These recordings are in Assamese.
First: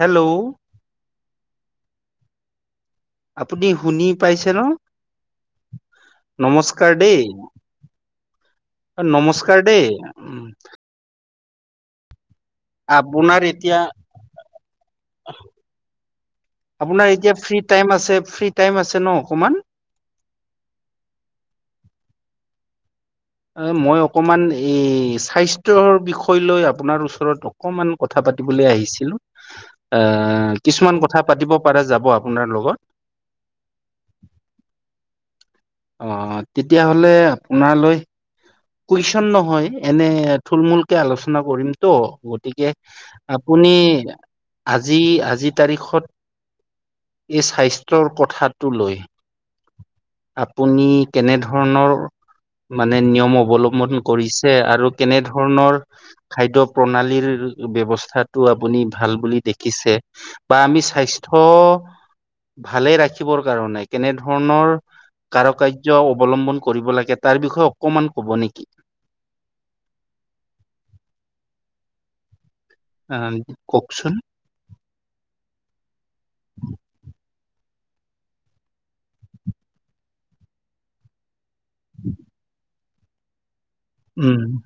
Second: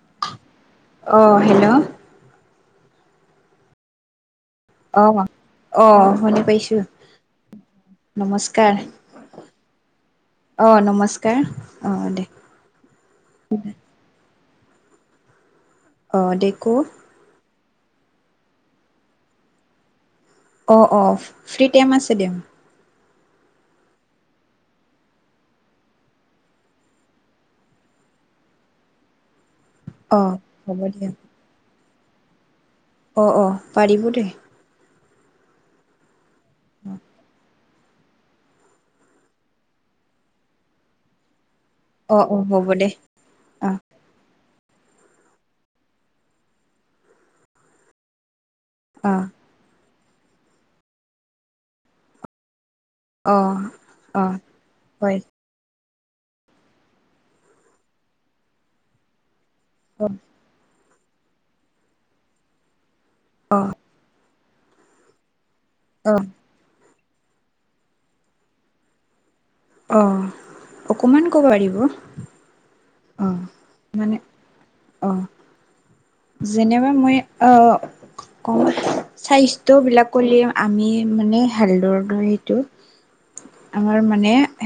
হেল্ল' অহ হেল্ল' আপুনি শুনি পাই আহ আহ শুনি পাইছো নমস্কাৰ দেই নমস্কাৰ নমস্কাৰ দেই। উম, আহ নমস্কাৰ আহ দে আপোনাৰ এতিয়া অ', দে ক আপোনাৰ এতিয়া ফ্ৰী টাইম আছে ফ্ৰী টাইম আছে ন অকমান অ অ ফ্ৰী টাইম আছে দিয়া মই অকমান এই স্বাস্থ্যৰ বিষয় লৈ আপোনাৰ ওচৰত অকমান কথা পাতিবলে আহিছিলো অ', আহ হ'ব কিছুমান দে কথা পাতিব পাৰো যাব আপোনাৰ লগত অ অ পাৰিব দেই অ তেতিয়াহলে আপোনালৈ কুৱেশন নহয় এনে থুলমূলকে আলোচনা কৰিম ত অ', অ', হ'ব গতিকে দে আপুনি অ', আজি আজিৰ তাৰিখত এই স্বাস্থ্যৰ কথাত টো লৈ, অ', আপুনি, কেনে ধৰণৰ মানে নিয়ম অ', অৱলম্বন অ', কৰিছে, আৰু কেনে হয় ধৰণৰ খাদ্য প্ৰণালীৰ ব্ৱস্থাতটো আপুনি ভাল বুলি দেখ ছি, অ', বা আমি স্বাস্থ্য, ভালে ৰাখিবৰ কাৰণে কেনে ধৰণৰ, কাৰ কাৰ্য অ', অৱলম্বন কৰিব লাগে তাৰ বিষয়ে অকণমান ক'ব নেকি? অ', অকমান ক'ব পাৰিব। আহ, অ', কওঁকচোন। মানে যেনেবা মই আহ ক স্বাস্থ্যবিলাক কলে আমি মানে হেলৰ দৰেটো আমাৰ মানে উম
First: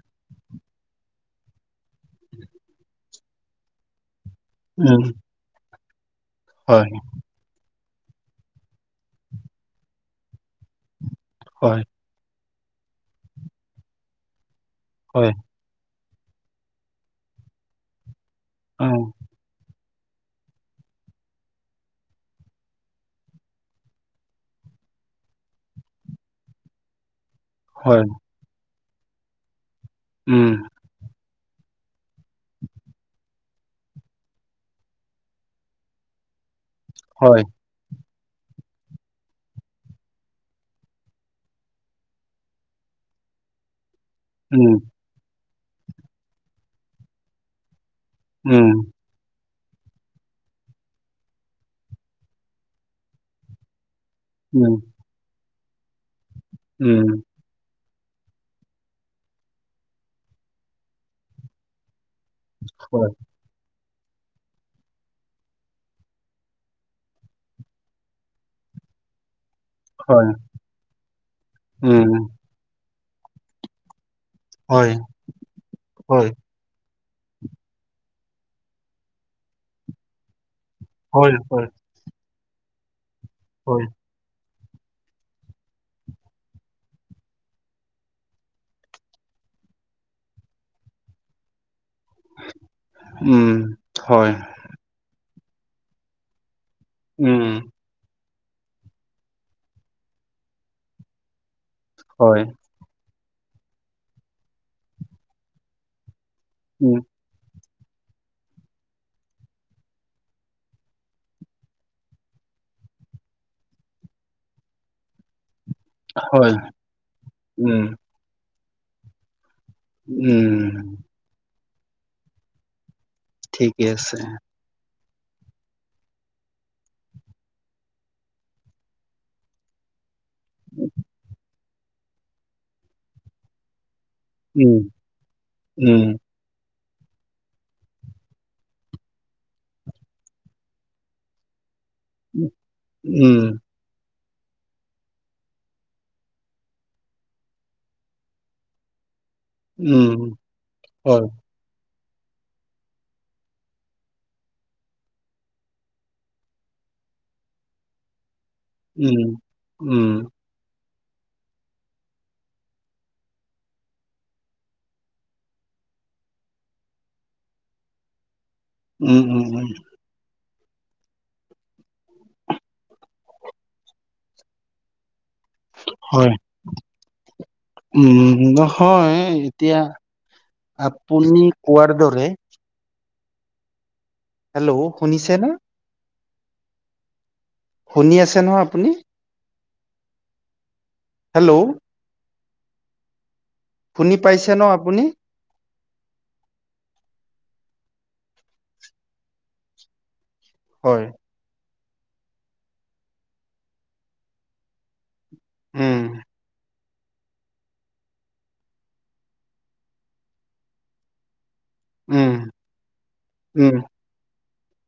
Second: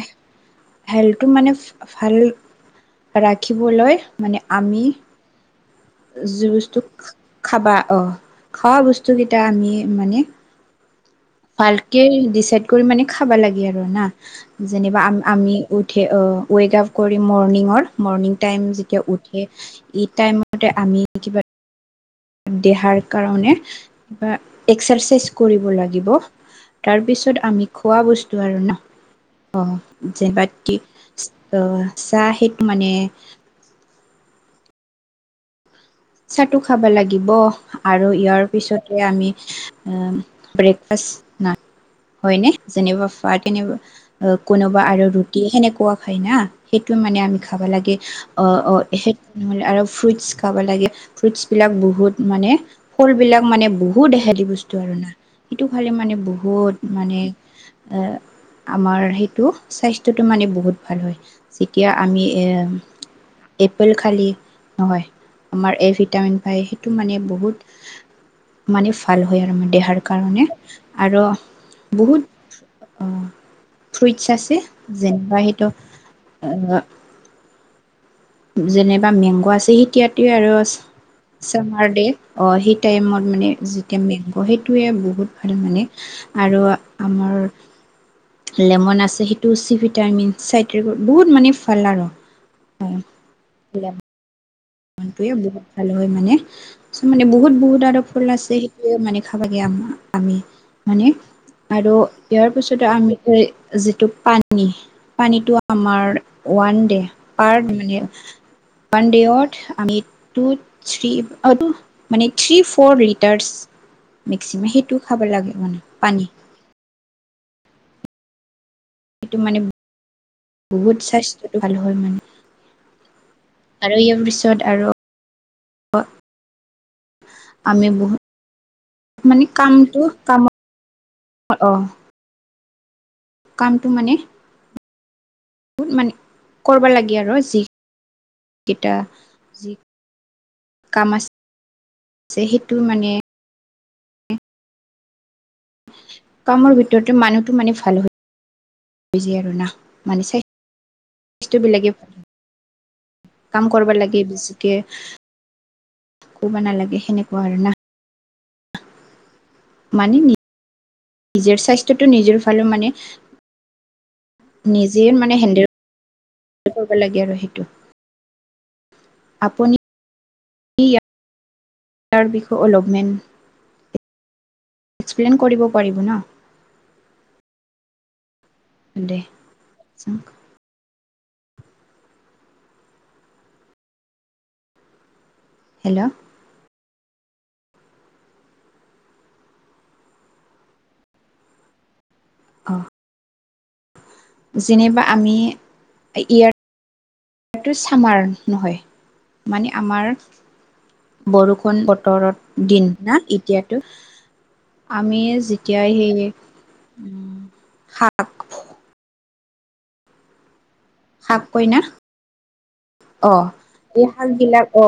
হেল্প মানে ভাল ৰাখিবলৈ মানে আমি উম যি বস্তু হয় খাবা অ খোৱা বস্তুকেইটা আমি মানে হয় ভালকে ডিচাইড কৰি মানে খাবা লাগে আৰু না যেনিবা আম হয় আমি উ উঠে ৱেক আফ কৰি মৰ্ণিঙৰ মৰ্ণিং টাইম অ যেতিয়া উঠে এই টাইমতে আমি কিবা দেহাৰ কাৰণে কিবা এক্সাৰচাইজ কৰিব লাগিব তাৰপিছত আমি খোৱা হয় বস্তু আৰু ন অ উম যেনেবাত কি চাহ সেইটো মানে চাতো খাব লাগিব হয় আৰু আৰু ইয়াৰ পিছতে আমি ব্ৰেকফাষ্ট নাই হয়নে যেনিবা ফাৰ তেনিবা অ উম কোনোবা আৰু ৰুটি সেনেকুৱা খাই না সেইটো মানে আমি খাব লাগে অ উম অ নহলে আৰু ফ্ৰুইটচ খাব লাগে ফ্ৰুটছ বিলাক বহুত মানে, ফল বিলাক মানে বহুত হেল্ডি উম বস্তু আৰু না। সেইটো খালে মানে বহুত উম মানে আমাৰ সেইটো স্বাস্থ্যটো মানে বহুত ভাল হয়, যেতিয়া আমি হয় এপেল খালে নহয়। আমাৰ এ ভিটামিন পায় সেইটো মানে বহুত, মানে ভাল হয় আৰু মানে। দেহাৰ হয় কাৰণে, আৰু উম বহুত ফ্ৰুইটছ আছে, হয় যেনিবা সেইটো হয় আ যেনিবা মেংগ আছে সেতিয়াটোৱে আৰু আছে হয় হয় চামাৰ দে, অ সেই টাইমত মানে হয়, যেতিয়া মেংগ টোৱে বহুত মানে, আৰু আমাৰ লেমন আছে, সেইটো চি ভিটামিন, চাইট্ৰিকৰ বহুত মানে ভাল আৰু উম, হয়, সেইটোৱেই বহুত ভাল হয় মানে, চ মানে উম, বহুত বহুত আৰু আছে, সেইটোয়ে মানে খাবাগে আমি মানে আৰু হয়, ইয়াৰ পিছত আমি যিটো পানী, পানীটো আমাৰ ওৱান উম, ডে, পাৰ মানে ওৱান ডে অৰ আমি টু, থ্ৰি, মানে থ্ৰী, ফ'ৰ লিটাৰছ। মেক্সিমাম সেইটোও খাব লাগে মানে। পানী হয়, উম। সেইটো মানে বহুত উম। স্বাস্থ্যটো ভাল হয় মানে, ঠিকে আৰু আছে, ইয়াৰ পিছত আৰু অ। আমি বহুত মানে কামটো কাম। [inaudible] অ। কামটো মানে। উম উম। মানে কৰিব লাগে আৰু যি কেইটা যি কাম আছে। যে সেইটো মানে। উম, কামৰ ভিতৰতে মানুহটো মানে ভাল হয়। আৰু না উম, মানে হয়, স্ববলাকে। কাম কৰিব লাগে বেছিকে। কবা নালাগে সেনেকুৱা আৰু না উম - মানে উম। নিজৰ স্বাস্থ্যটো নিজৰ ভালে মানে নিজে মানে হেণ্ডেল কৰিব লাগে আৰু সেইটো উম- উম- উম। আপুনি তাৰ বিষ অলপমেন প্লেন কৰিব পাৰিব ন। হয়, উম, নহয় দে এতিয়া। আপুনি কোৱাৰ দৰে হেল্ল', শুনিছে নে। [unintelligible] শুনি আছে নহ আপুনি? হেল্ল', অ', শুনি পাইছে ন যেনিবা আপুনি? আমি ইয়াৰয়াৰটো ছামাৰ নহয় মানে আমাৰ হয়। বৰষুণ বতৰত দিন না এতিয়াতো আমি যেতিয়া উম, সেই উম, শাক শাক কয় ন উম, অ, উম, এই শাক বিলাক অ,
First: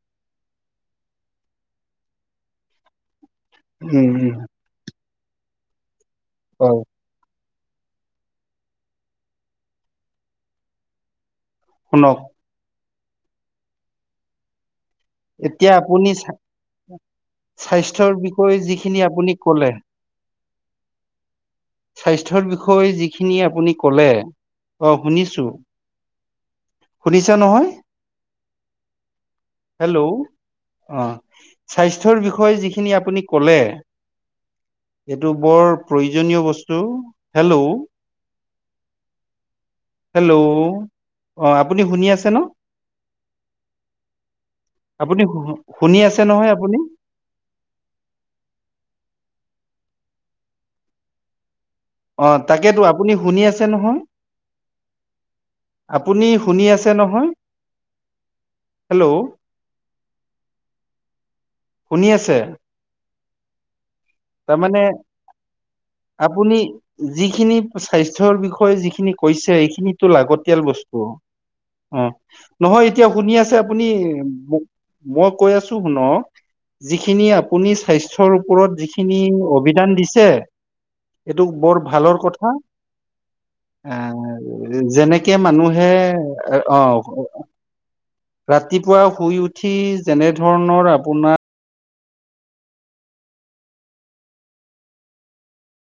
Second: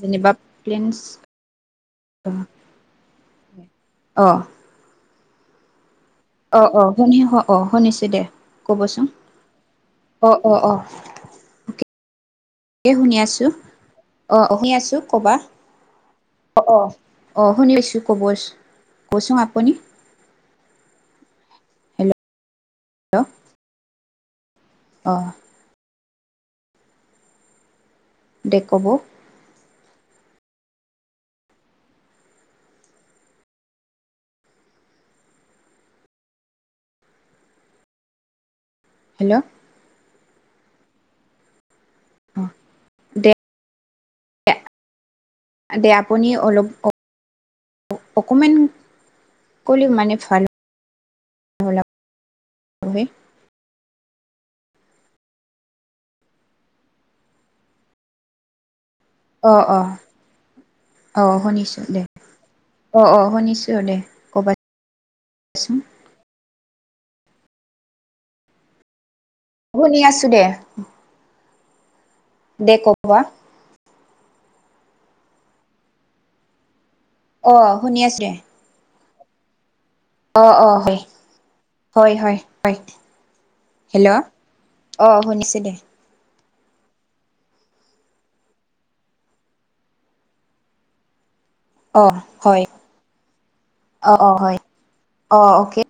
যেনেবা প্লেন্ছ উম, অ - হয়, অ শুনহ হ অ, শুনিছো দে ক'বচোন অ-অ- অ। শুনক এ শুনি আছো অ, আহি আছো। কবা এতিয়া আপুনি অ চ অ শুনি পাইছো স্বাস্থ্যৰ ক'ব বিষয়ে যিখিনি আপুনি ক'লে হেল্ল' স্বাস্থ্যৰ বিষয়ে যিখিনি আপুনি কলে অ, অ শুনিছো। শুনিছা নহয়। দেকব। হেল্ল', অ, স্বাস্থ্যৰ বিষয়ে যিখিনি আপুনি ক'লে। এইটো বৰ প্ৰয়োজনীয় বস্তু হেল্ল', হেল্ল', হেল্ল', অ, আপুনি শুনি আছে ন। অ দে আপুনি দে শুনি আছে আপুনি নহয় অলপ আপুনি অকে কলি মান ভাল হ'ল অ, তাকেতো হয় আপুনি শুনি আছে নহয়। আপুনি শুনি আছে নহয়। হেল্ল' অ - অ - অ শুনিছো দে শুনি অ - অ। শুনিছো দে। তাৰ মমানে কবাচোন আপুনি যিখিনি স্বাস্থ্যৰ বিষয়ে যিখিনি কৈছে শুনি এইখিনিতো আছো দে লাগতিয়াল বস্তু। অ, দে নহয় এতিয়া কবা শুনি আছে আপুনি মই কৈ আছো শুন যিখিনি অ আপুনি শুনি আছো স্বাস্থ্যৰ দে ওপৰত যিখিনি অভি দিছে অ অ হয় এইটো বৰ হয় ভালৰ হয় কথা। হয় এ হেল্ল' অ যেনেকে শুনিছে দে মানুহে অহ, ৰাতিপুৱা শুই উঠি যেনে ধৰণৰ আপোনাৰ অ, হয় অ - অ হয় অ, অকে।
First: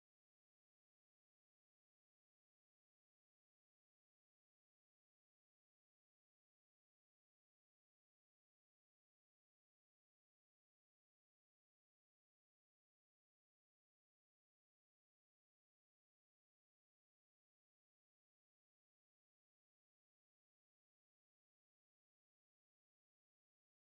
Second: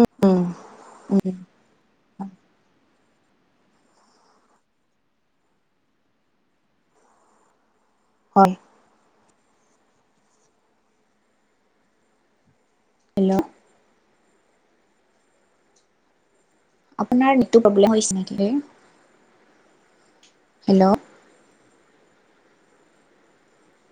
উম - উম - উম। হয়। হেল্ল'। আপোনাৰ প্ৰব্লেম হৈছে নেকি, হেল্ল'